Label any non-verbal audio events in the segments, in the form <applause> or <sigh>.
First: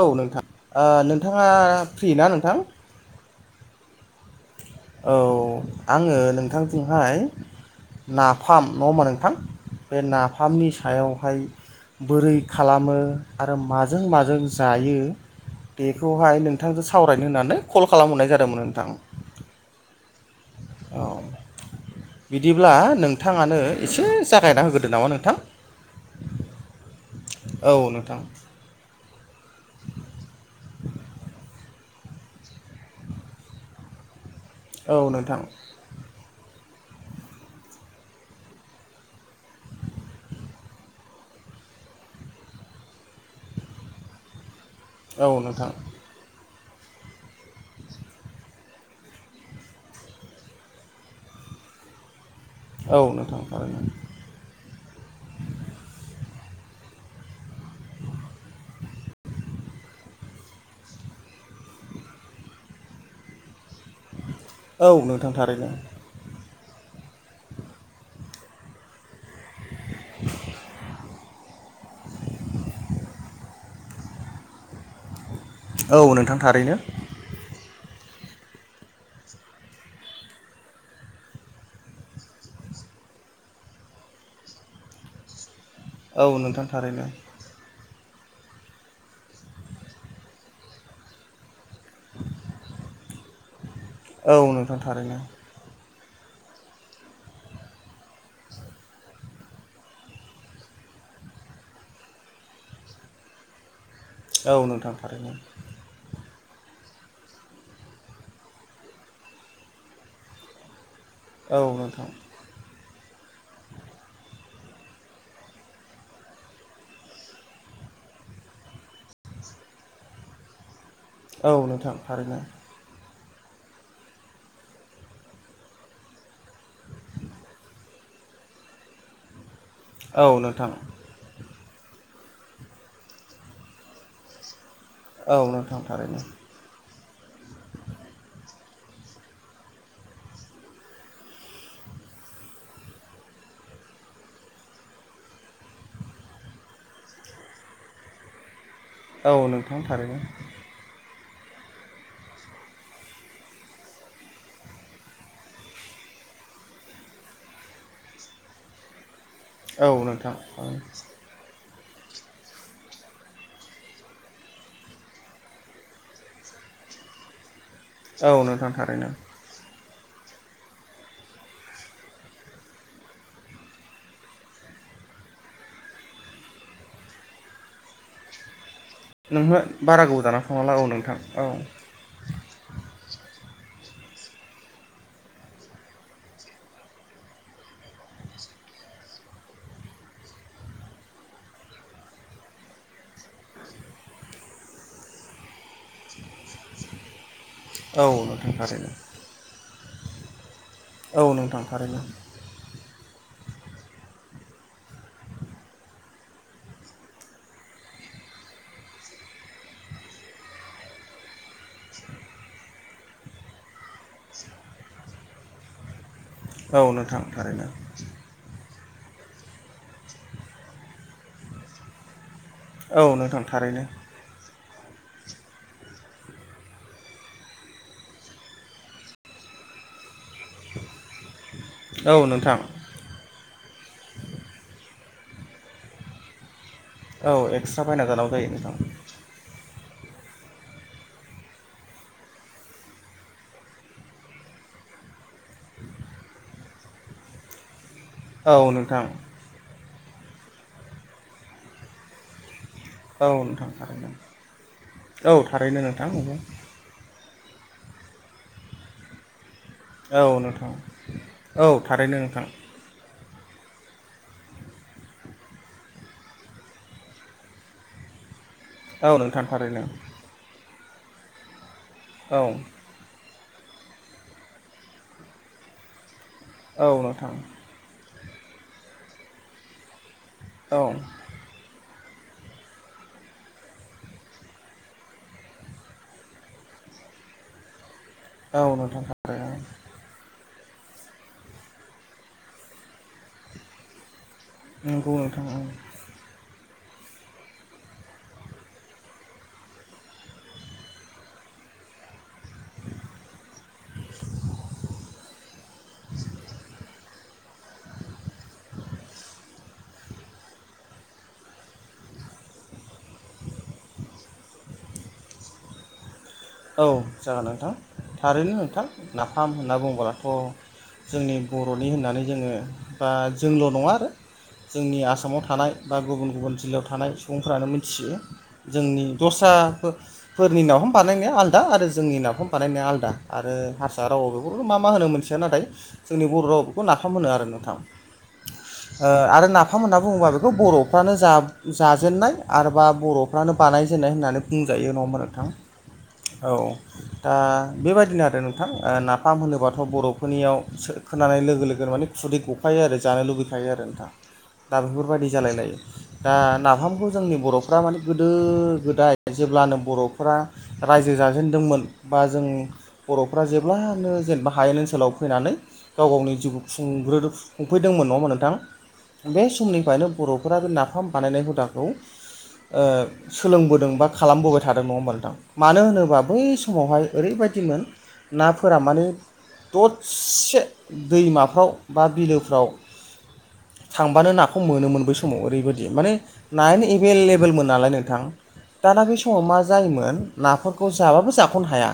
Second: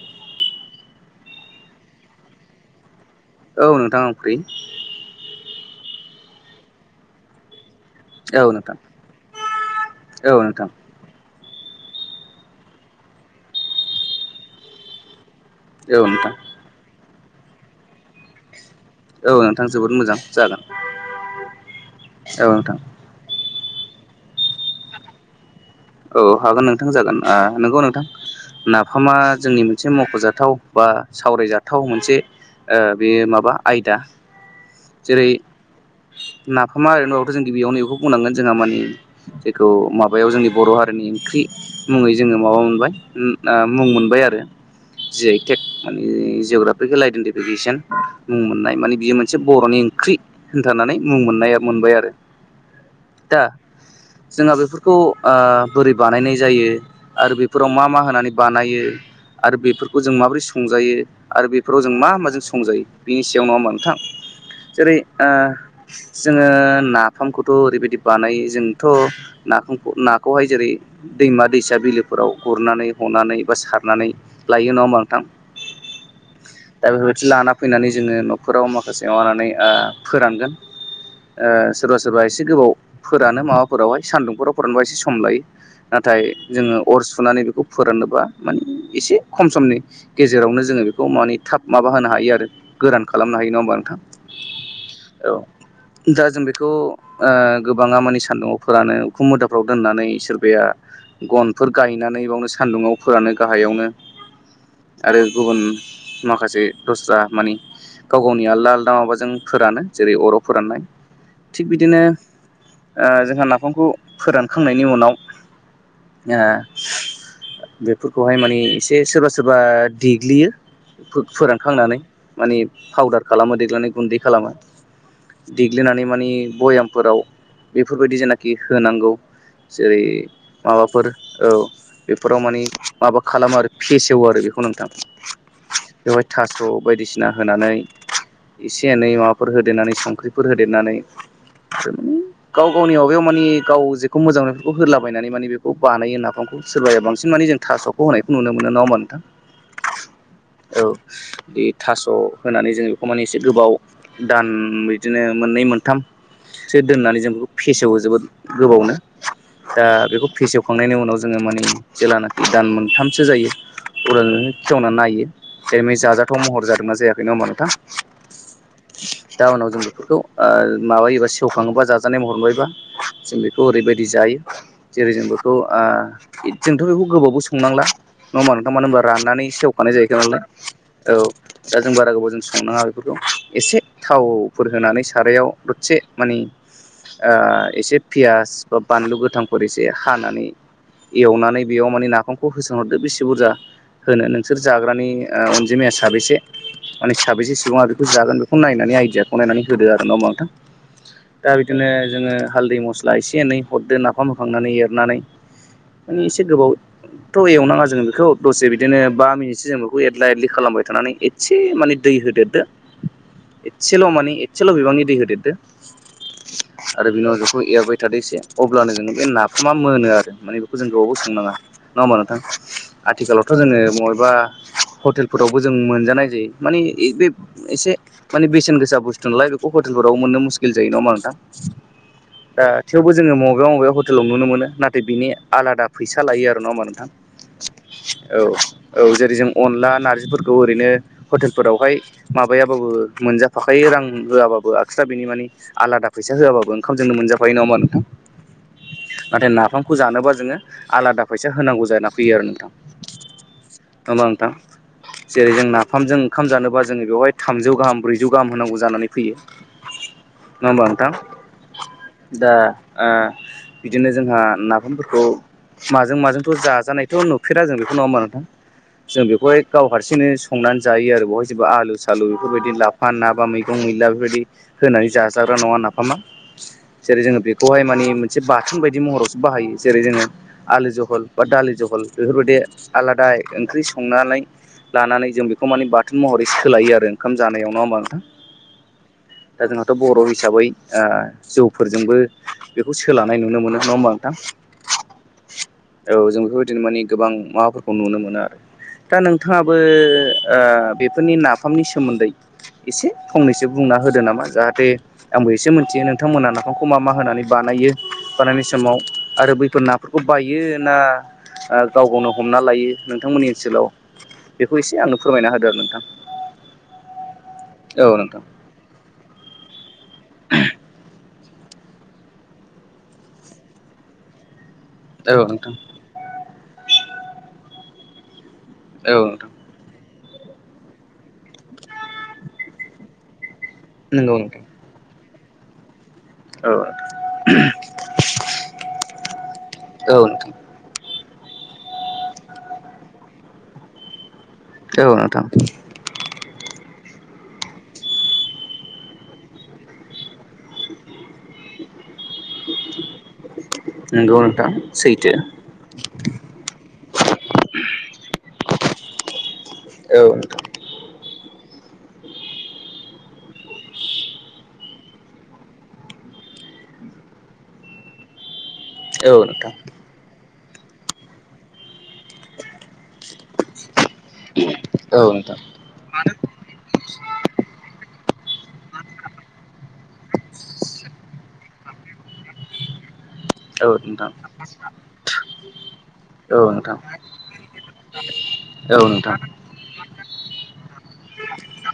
औ नोंथां, ओ नोंथाङा फ्रि ना नोंथां? औ नोंथां आं फ्रि। औ आङो नोंथांजोंहाय औ नाफाम नोंथां नङा होमबा नोंथां, बे औ नोंथां नाफामनि सायावहाय बोरै खालामो आरो माजों माजों जायो औ नोंथां बेखौहाय नोंथांजों सावरायनो होननानै कल खालामहरनाय जादोंमोन नोंथां। औ नोंथां जोबोद मोजां जागोन औ औ बिदिब्ला नोंथां नोंथाङानो एसे जागायना होग्रोदो नामा नोंथां औ हागोन नोंथां जागोन ओ नंगौ नोंथां ना फामा जोंनि मोनसे मख'जाथाव बा सावरायजाथाव मोनसे ओ बे माबा आयदा। औ जेरै नोंथां नाफामा ओरैनोबाबोथ' जों गिबियावनो बेखौ बुंनांगोन जोंहा मानि जेखौ माबायाव जोंनि बर' हारिनि ओंख्रि मुङै जोङो माबा मोनबाय मु ओ मुं मोनबाय आरो जि औ आइ टेक नोंथां माने जिउग्रा फिकाल आइडेन्टिफिकेसन मुं मोननाय माने बियो मोनसे बर'नि ओंख्रि होनथनानै मुं मोननाया मोन बाय आरो औ नोंथां दा थारैनो जोंहा बेफोरखौ ओ बोरै बानायनाय जायो आरो बेफोराव मा मा होनानै बानायो आरो बेफोरखौ जों माबोरै संजायो आरो बेफोराव जों मा माजों संजायो बेनि सायाव नङा होनबा नोंथां औ जेरै ओ नोंथां थारैनो जोङो नाफामखौथ' ओरैबायदि बानायो जोंथ' नाफामखौ खौहाय जेरै दैमा दैसा बिलोफोराव गुरनानै हनानै बा सारनानै लायो नङा होमबा औ नोंथां थारैनो दा बेबादि लाना फैनानै जोङो न'खराव माखासे माबानानै ओ फोरानगोन ओ सोरबा सोरबा एसे गोबाव फोरानो माबाफोरावहाय सान्दुंफोराव फोरानबा एसे सम लायो नाथाय औ नोंथां जोङो अर थारैनो सुनानै बेखौ फोराननोबा माने एसे खम समनि गेजेरावनो जोङो बेखौ माने थाब माबा होनो हायो आरो गोरान खालामनो हायो नङा होमबा नोंथां औ नोंथां थारैनो औ दा जों बेखौ ओ गोबाङा मानि सानदुङाव फोरानो उखुम मुदाफ्राव दोननानै सोरबाया गनफोर गायनानै बावनो सान्दुंङाव फोरानो गाहायावनो औ नोंथां आरो थारैनो गुबुन माखासे दस्रा मानि गाव गावनि आलदा आलदा माबाजों फोरानो जेरै अराव फोराननाय थिग औ बिदिनो नोंथां ओ जोंहा नाफामखौ फोरानखांनायनि उनाव ओ बेफोरखौहाय माने एसे सोरबा सोरबा देग्लियो औ नोंथां फोरानखांनानै थारैनो माने पावदार खालामो देग्लनानै गुन्दै खालामो देग्लिनानै माने भयामफोराव बेफोरबायदि जेनाखि होनांगौ जेरै औ नोंथां माबाफोर औ बेफोराव मानि माबा खालामो आरो फेसेवो आरो बेखौ नोंथां औ नोंथां थारैनो बेवहाय थास' बायदिसिना होनानै एसे एनै माबाफोर होदेरनानै संख्रिफोर होदेरनानै गाव गावनि माबायाव माने गाव बखौ मोजां मोंनो बेखौ होद्ला बायनानै माने बेखौ बानायो नाफामखौ सोरबाया बांसिन माने जों थास'खौ होनायखौ नुनो मोनो मोननो नङा होनबा औ थारैनो नोंथां औ बे थास' होनानै जों बेखौ माने एसे गोबाव दान बिदिनो मोननै मोनथाम सो दोन्नानै जों बेखौ फेसेवो जोबोद गोबावनो दा औ बेखौ नोंथां फेसेवखांनायनि उनाव जोङो माने जेेलानाखि दान मोनथामसो जायो उदाल खेवनानै नायो जै जाजाथाव महर जादोंना जायाखै नङा होमबा नोंथां औ नोंथां थारैनो जाउनाव जों बेफोरखौ ओ माबायोबा सेवखाङोबा जाजानाय हरबायबा जों बेखौ ओरैबायदि बि जायो जेरै जों बेखौ आ जोंथ' बेखौ गोबावबो संनांला नङा होमबा ना मानो होनोबा राननानै नोंहो सेवखानाय बारा जाहैखायो गोबाव जाना नालाय थांला औ नोंथां दा जों बारा गोबाव जों संनाङा बेफोरखौ एसे थावफोर होनानै सारायाव दरसे माने ओ एसे पियास बा बानलु गोथांफोर एसे हानानै एवनानै बेयाव माने नाफामखौ होसनहरदो बेसे बुरजा होनो नोंसोर जाग्रानि ओ अनजिमाया साबैसे माने साबैसे सुंबुं बेखौ औ जागोन नोंथां बेखौ थारैनो नायनानै आइडियाखौ नायनानै होदो आरो नङा होमबा नोंथां औ दा नोंथां बिदिनो थारैनो जोङो हालदै मस्ला एसे एनै हरदो नाफाम होखांनानै एरनानै उम एसे गोबाव थ' एवनाङा जों बेखौ दसे बिदिनो बा मिनिटसो जों बेखौ एदला एदलि खालामबाय थानानै एसे माने दै दै होदेरदो एसेल' माने एसेल' बिबांनि दै होदेरदो औ आरो नोंथां बिनि उनाव बेखौ थारैनो एरबाय थादो एसे अब्लानो जों बे नाफामा मोनो आरो माने बेखौ जों गोबावबो संनाङा नङा होमबा नोंथां औ नोंथां आथिखालावथ' जोङो थारैनो मबेबा हटेलफोरावबो जों मोनजानाय जायो माने बे एसे माने बेसेन गोसा बुस्थु नालाय बेखौ हटेलफोरावबो मोननो मुस्किल जायो नङा होमबा नोंथां औ नोंथां जों मबेबा-मबेबा हटेलाव नुनो मोनो नाथाय बिनि आलादा फैसा लायो आरो। नंङा होमबा नोंथां औ एक्सट्रा बायना जानांगौ जायो नोंथां औ-औ जेरै जों अनला नारजिफोरखौ ओरैनो हटेलावहाय माबायाबाबो मोनजाफाखायो रां होआबाबो आतसा बिनि माने आलादा फैसा होआबो ओंखाम जोंनो मोनजाफायो, नङामा नोंथां? औ नोंथां। खौ जानोबा जोङो आलादा फैसा होनांगौ जाना फैयो आरो नोंथां। औ नोंथां थारैनो होमबा नोंथां औ जेरै जों थारैनो नोंथां नाफामजों नंगौ ओंखाम जानोबा जोङो बेवहाय थामजौ गाहाम ब्रैजौ गाहाम होनांगौ जानानै फैयो। औ नङा नोंथां होमबा औ थारैनो नोंथां। दा ओ बिदिनो जोंहा नाफामफोरखौ माजों-माजोंथ' जाजानायथ' नुफेरा जों बेखौ नङा होमबा नोंथां। औ जों नोंथां बेखौहाय थारैनो गाव हारसिंनो संनानै जायो आरो बेवहाय जेनबा आलु सालु औ बेफोरबायदि लाफा ना बा मैगं मैला बेफोरबायदि होनानै जाजाग्रा नङा नाफामा। औ जेरै नोंथां जोङो बेखौहाय माने मोनसे बाथोन बायदि महरावसो बाहायो जेरै जोङो औ आलु जहल बा दालि जहल। बेफोरबायदि आलादा ओंख्रि संनानै लानानै जों बेखौ माने बाथोन महरै सोलायो आरो ओंखाम जानायाव, नङा होमबा? औ नोंथां थारैनो दा जोंहाथ' बर' हिसाबै ओ जौफोरजोंबो बेखौ सोलानाय नुनो मोनो नङा होमबा नोंथां। नंगौ नोंथां औ। बिदिनो माने गोबां माबाफोरखौ नुनो मोनो आरो। दा नोंथाङाबो ओ बेफोरनि नाफामनि सोमोन्दै एसे फंनैसो बुं ना होदो नामा जाहाथे आंबो एसे मोनथियो नोंथांमोना नाफामखौ मा-मा होनानै बानायो बानायनाय समाव आरो बैफोर नाफोरखौ बायो ना ओ गाव गावनो हमना लायो नोंथांमोननि ओनसोलाव बेखौ एसे आंनो फोरमायना होदो आरो नोंथां। औ जागोन नोंथां थारैनो नोंथां नाफाम होनना बुंङोब्लाथ' जो जोंनि बर'नि होननानै जोङो बा जोंल' नङा आरो। जोंनि औ आसामाव थानाय नोंथां बा गुबुन-गुबुन जिल्लायाव थानाय सुबुंफोरानो मिथियो। जोंनि औ नोंथां दस्रा फो फोरनिनावनो बानायनाया आलादा आरो जोंनि नाफाम बानायनाया आलादा आरो हारसा रावाव नंगौ नोंथां बेफोरखौ मा-मा होनो मोनथिया नाथाय जोंनि बर' राव औ बेखौ नोंथां नाफाम होनो आरो नोंथां। ओ आरो नाफाम होनना औ बुङोबा बेखौ नोंथां बर'फ्रानो जा जाजेननाय आरोबा बर'फ्रानो बानायजेननाय होननानै बुंजायो नङा होमबा नोंथां। औ दा बेबायदिनो आरो नोंथां ओ नाफाम होनोबाथ' बर'फोरनियाव खोनानाय लो लोगो-लोगो माने खुदै गखायो आरो जानो लुबैखायो आरो नोंथां। नंगौ नोंथां दा बेफोरबायदि सैथो जालाय लायो दा नाफामखौ जोंनि बर'फ्रा माने गोदो गोदाय जे ब्लानो औ बर'फोरा रायजो जाजेनदोंमोन बा जों बर'फ्रा जेब्लानो जेनेबा हायेन ओनसोलाव फैनानै गाव गावनि जिउखौ खुंग्रोदो खुंफैदोंमोन नङा होमबा नोंथां बे नोंथां समनिफ्रायनो बर' फोरा बे नाफाम बानायनाय हुदाखौ ओ सोलोंबोदों बा खालामबोबाय थादों नङा होमबा नोंथां। मानो होनोबा बै समावहाय ओरैबायदिमोन नाफोरा माने ददसे दैमाफ्राव बा बिलोफ्राव औ नोंथां थांबानो नाखौ मोनोमोन बै समाव ओरैबायदि माने औ नोंथां औ नायानो नोंथां एबेल लेबेलमोन नालाय नोंथां। औ दाना बे नोंथां समाव मा जायोमोन नाफोरखौ जाबाबो जाख'नो हाया।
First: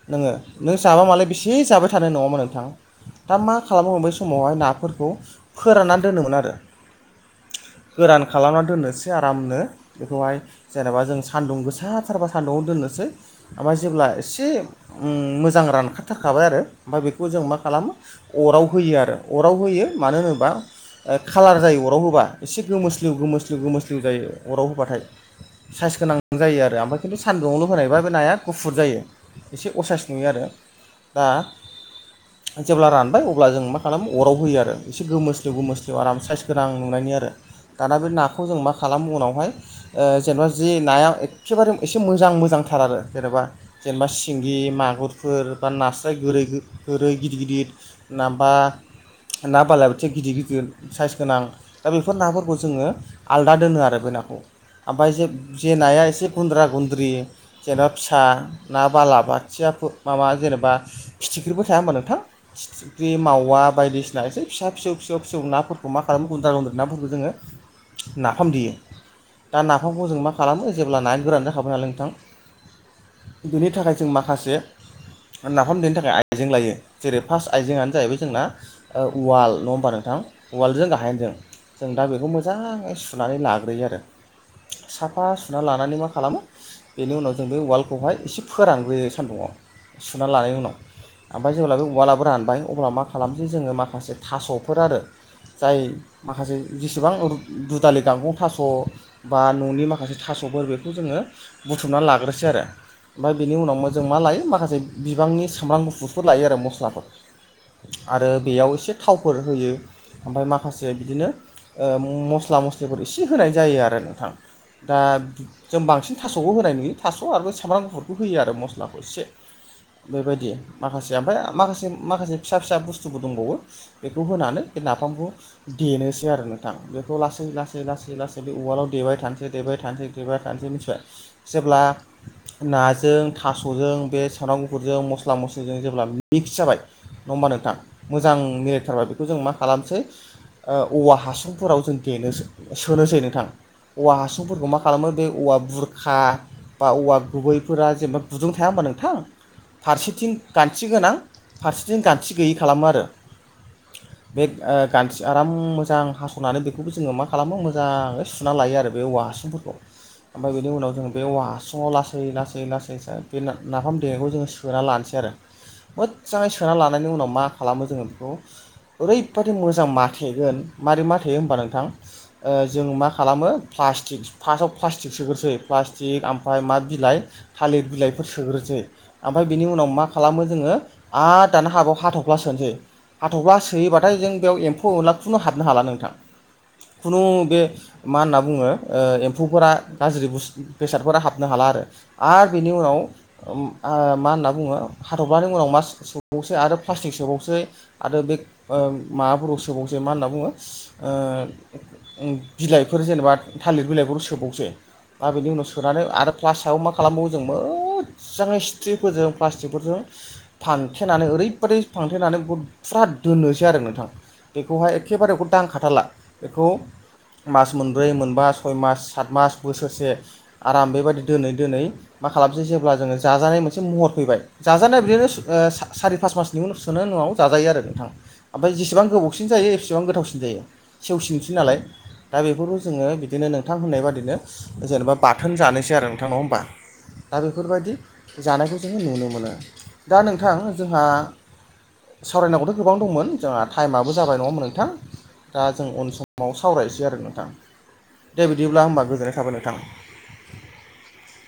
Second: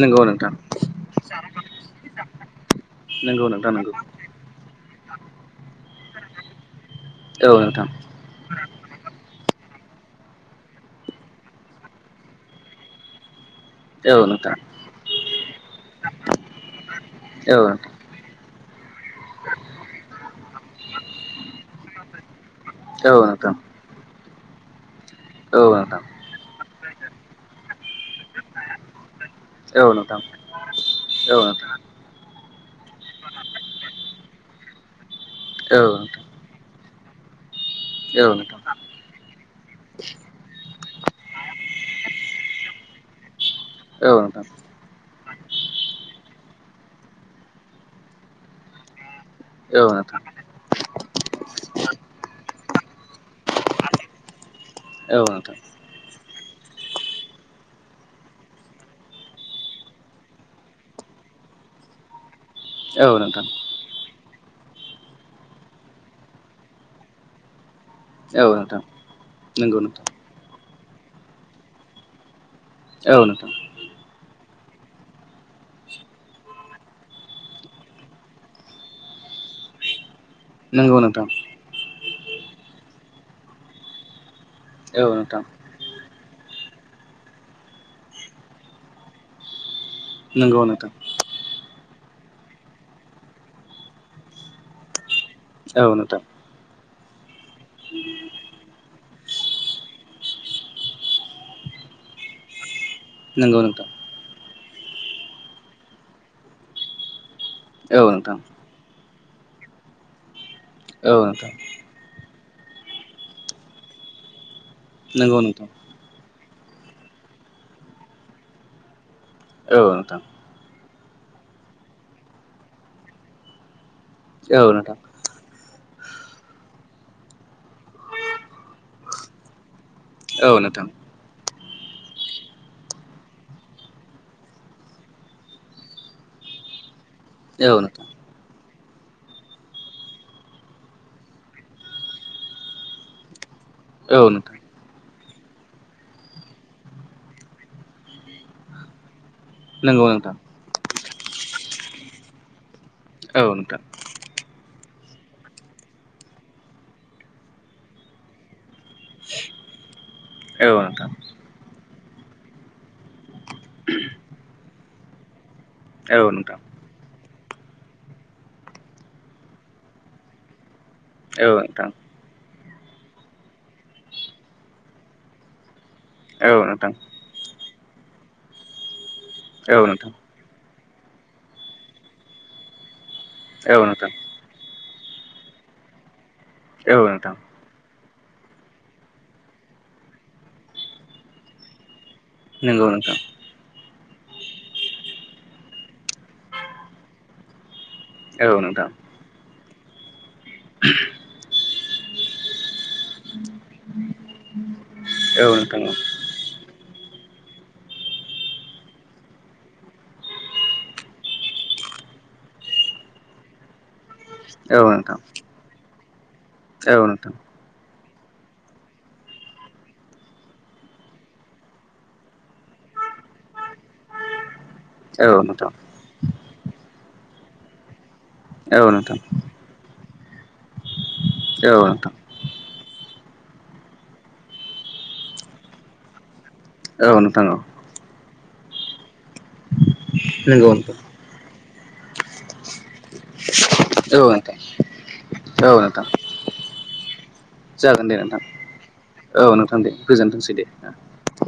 नंगौ नोङो नोंथां नों जाबा मालाय बेसे जाबाय थानो नङा होमबा नोंथां। दा नंगौ मा नोंथां नंगौ खालामो बै समावहाय ना फोरखौ फोराननान दोनोमोन आरो औ नोंथां गोरान खालामना दोननोसै आरामनो बेखौहाय जेनेबा जों सान्दुं गोसाथारबा सान्दुंआव दोननोसै ओमफाय जेब्ला औ नोंथां औ एसे नोंथां उम मोजां रानखाथारखाबाय आरो ओमफाय बेखौ जों मा औ खालामो अराव होयो आरो अराव होयो मानो होनोबा ओ खालार जायो अराव होबा एसे गोमोस्लिउ नोंथां औ नोंथां गोमोस्लिउ गोमोस्लिउ जायो। अराव होबाथाय औ साइस गोनां जायो आरो ओमफाय खिन्थु सान्दुुङाल' होनायबा बे नाया गुफुर जायो एसे नोंथां औ नोंथां औ असाइस नोंथां नुयो आरो दा औ नोंथां औ नोंथां औ नोंथां जेब्ला रानबाय अब्ला जों मा खालामो अराव होयो आरो एसे गोमोस्लिव गोमोस्लिव आराम साइस गोनां नुनायनि आरो दाना बे औ नाखौ नोंथां जों मा खालामो उनावहाय ओ जेनेबा जि नाया एखेबारे एसे मोजां मोजांथार आरो जेनेबा जेनेबा सिंगि माग गुरफोर बा नास्राय गोरै गो गोरै गिदिर गिदिर नाबा ना बालाय बाथिया गिदिर गिदिर साइस गोनां दा बेफोर नाफोरखौ जोङो आलदा दोनो आरो बे नाखौ ओमफाय जे जे नाया एसे गुन्द्रा गुन्द्रि जेनबा फिसा ना बालाबाथिया फो माबा जेनेबा फिथिख्रिबो था थाया होमबा नोंथां फिथिख्रि मावा बायदिसिनासै फिसा फिसौ फिसौ फिसौ नाफोरखौ मा खालामो गुन्द्रा गुन्द्रि नाफोरखौ जोङो नाफाम औ देयो नोंथां दा नंगौ नाफामखौ नोंथां जों मा खालामो जेब्ला नाया गोरान जाखाबाय नालाय औ नोंथां नोंथां बेनि थाखाय जों माखासे <inaudible> नाफाम देनो थाखाय आइजें लायो जेरै फार्स्ट आइजेंयानो जाहैबाय जोंना ओ उवाल नङा होमबा नोंथां उवालजों नंगौ नोंथां गाहेनजों जों दा बेखौ मोजाङै सुनानै लाग्रोयो आरो औ साफा नोंथां सुना लानानै मा खालामो बेनि उनाव जों बे उवालखौहाय एसे फोरानग्रोयो सानदुङाव सुना लानायनि नंगौ उनाव नोंथां ओमफाय जेब्ला बे उवालाबो रानबाय अब्ला मा खालामसै जोङो माखासे थास'फोर आरो जाय औ नोंथां माखासे जेसेबां उर दुदालि गांगं थास' बा न'नि माखासे थास'फोर बेखौ जोङो बुथुमनानै लाग्रोसै आरो ओमफाय बेनि नंगौ नोंथां उनावनो जों मा लायो माखासे बिबांनि सामब्राम गुफुरफोर लायो आरो मस्लाफोर औ आरो नोंथां बेयाव एसे थावफोर होयो ओमफाय माखासे औ बिदिनो नोंथां ओ मस स्ला मस्लिफोर इसे होनाय जायो आरो नोंथां दा नंगौ नोंथां जों बांसिन थास'बो होनाय नुयो थास' आरो सामब्राम गुफुरबो होयो आरो मस्लाखौ एसे औ नोंथां औ नोंथां बेबायदि माखासे ओमफाय माखासे माखासे फिसा फिसा बुस्थुबो दंबावो बेखौ होनानै बे नाफामखौ देनोसै आरो नोंथां बेखौ लासै लासै लासै लासै बे उवालाव देबाय थानोसै देबाय थानोसै देबाय औ थानोसै नोंथां मिथिबाय जेब्ला नाजों थास'जों बे साम्राम गुफुरजों मस्ला मस्लिजों जेब्ला मिक्स जाबाय नङा होमबा नोंथां मोजां मिर बेखौ जों मा खालामनोसै ओ औवा हासुंफोराव जों देनोसो सोनोसै नोंथां औवा औ नोंथां हासुंफोरखौ मा खालामो बे औवा बुर खा बा औवा गुबैफोरा जेनबा गुदुं थाया होमबा नोंथां नंगौ फारसेथिं नोंथां गान्थि गोनां फारसेथिं गान्थि गैयै खालामो आरो। औ नोंथां। गानथि आराम मोजां हास'नानै बेखौबो जोङो मा खालामो मोजाङै सुना लायो आरो बे औवा हासिंफोर <inaudible> ओमबाय बिनि उनाव नोंथां बे औवा हासुङाव लासै लासै लासै सो दे नाफाम देना लानायखौ जोङो सोना लानोसै आरो। औ मोज्जाङै नोंथां सोना लानायनि उनाव मा खालामो जोङो बेखौ, ओरैबादि मोजां माथेगोन मारै माथेयो होमबा नोंथां जों मा खालामो प्लास्टिक फार्स्टआव प्लास्टिक सोग्रोसै, प्लास्टिक आम औ फाय मा नोंथां बिलाइ थालिर बिलाइफोर सोग्रोनोसै, आमफाय बिनि औ उनाव मा नोंथां खालामो जोङो आ दा बाव हाथफ्ला सोनोसै। हाथफ्ला औ नोंथां सोयोबाथाय जों बेव एम फौ एनला खुनु हाबनो हाला नोंथां। औ खुनु नोंथां बे मा होनना बुङो औ एम्फौफोरा गाज्रि बुस बेसादफोरा हाबनो हाला आरो आरो बेनि नंगौ उनाव नोंथां ओम ओह मा होनना बुङो हाथ'फ्लानि उनाव मास सोबावसै आरो प्लास्टिक सोबावसै आरो बे औ <unintelligible> ओ नोंथां ओम माबाफोराव सोबावसै मा होनना बुङो <unintelligible> ओ उम बिलाइफोर जेनेबा थालि बिलाइफोरखौ सोबावसै। दा औ बेनि उनाव नोंथां सोनानै आरो प्लासाव मा खालामबावो जों मोदजाङै स्ट्रिफोरजों प्लास्टिकफोरजों फांथेनानै ओरैबाददि फांथेनानै फुरा दोनोसै आरो नोंथां। औ बेखौहाय एखे नोंथां बारे <unintelligible> दांखाथारला। बेखौ औ नोंथां मास मोनब्रै मोनबा सय मास सात मास बोसोरसे आराम बेबादि दोनै दोनै मा खालामसै जेब्ला जोङो जाजानाय मोनसे महर फैबाय, जाजानाय बिद नोस औ ओ नोंथां सा-सारि फास मासनि उनाव सोनो जाजायो आरो नोंथां। ओमफाय औ नोंथां औ जेसेबां गोबावसिन जायो एसेबां गोथावसिन जायो। सेवसिनसै नालाय नोंथां दा बेफोरखौ जोङो बिदिनो नोंथां होननाय बादिनो जेनेबा बाथोन जानोसै आरो नोंथां नङा होमबा? औ दा नोंथां औ बेफोरबायदि जानायखौ जोङो नुनो मोनो। दा नोंथां जोंहा सावरायनांगौथ' गोबां दंमोन जोंहा थाइमाबो जाबाय नङामोन नोंथां? दा औ जों नोंथां उन समाव सावरायनोसै आरो नोंथां। जागोन नोंथां दे बिदिब्ला होमबा गोजोननाय थाबाय औ नों नोंथां दे गोन्थोंसै दे ओ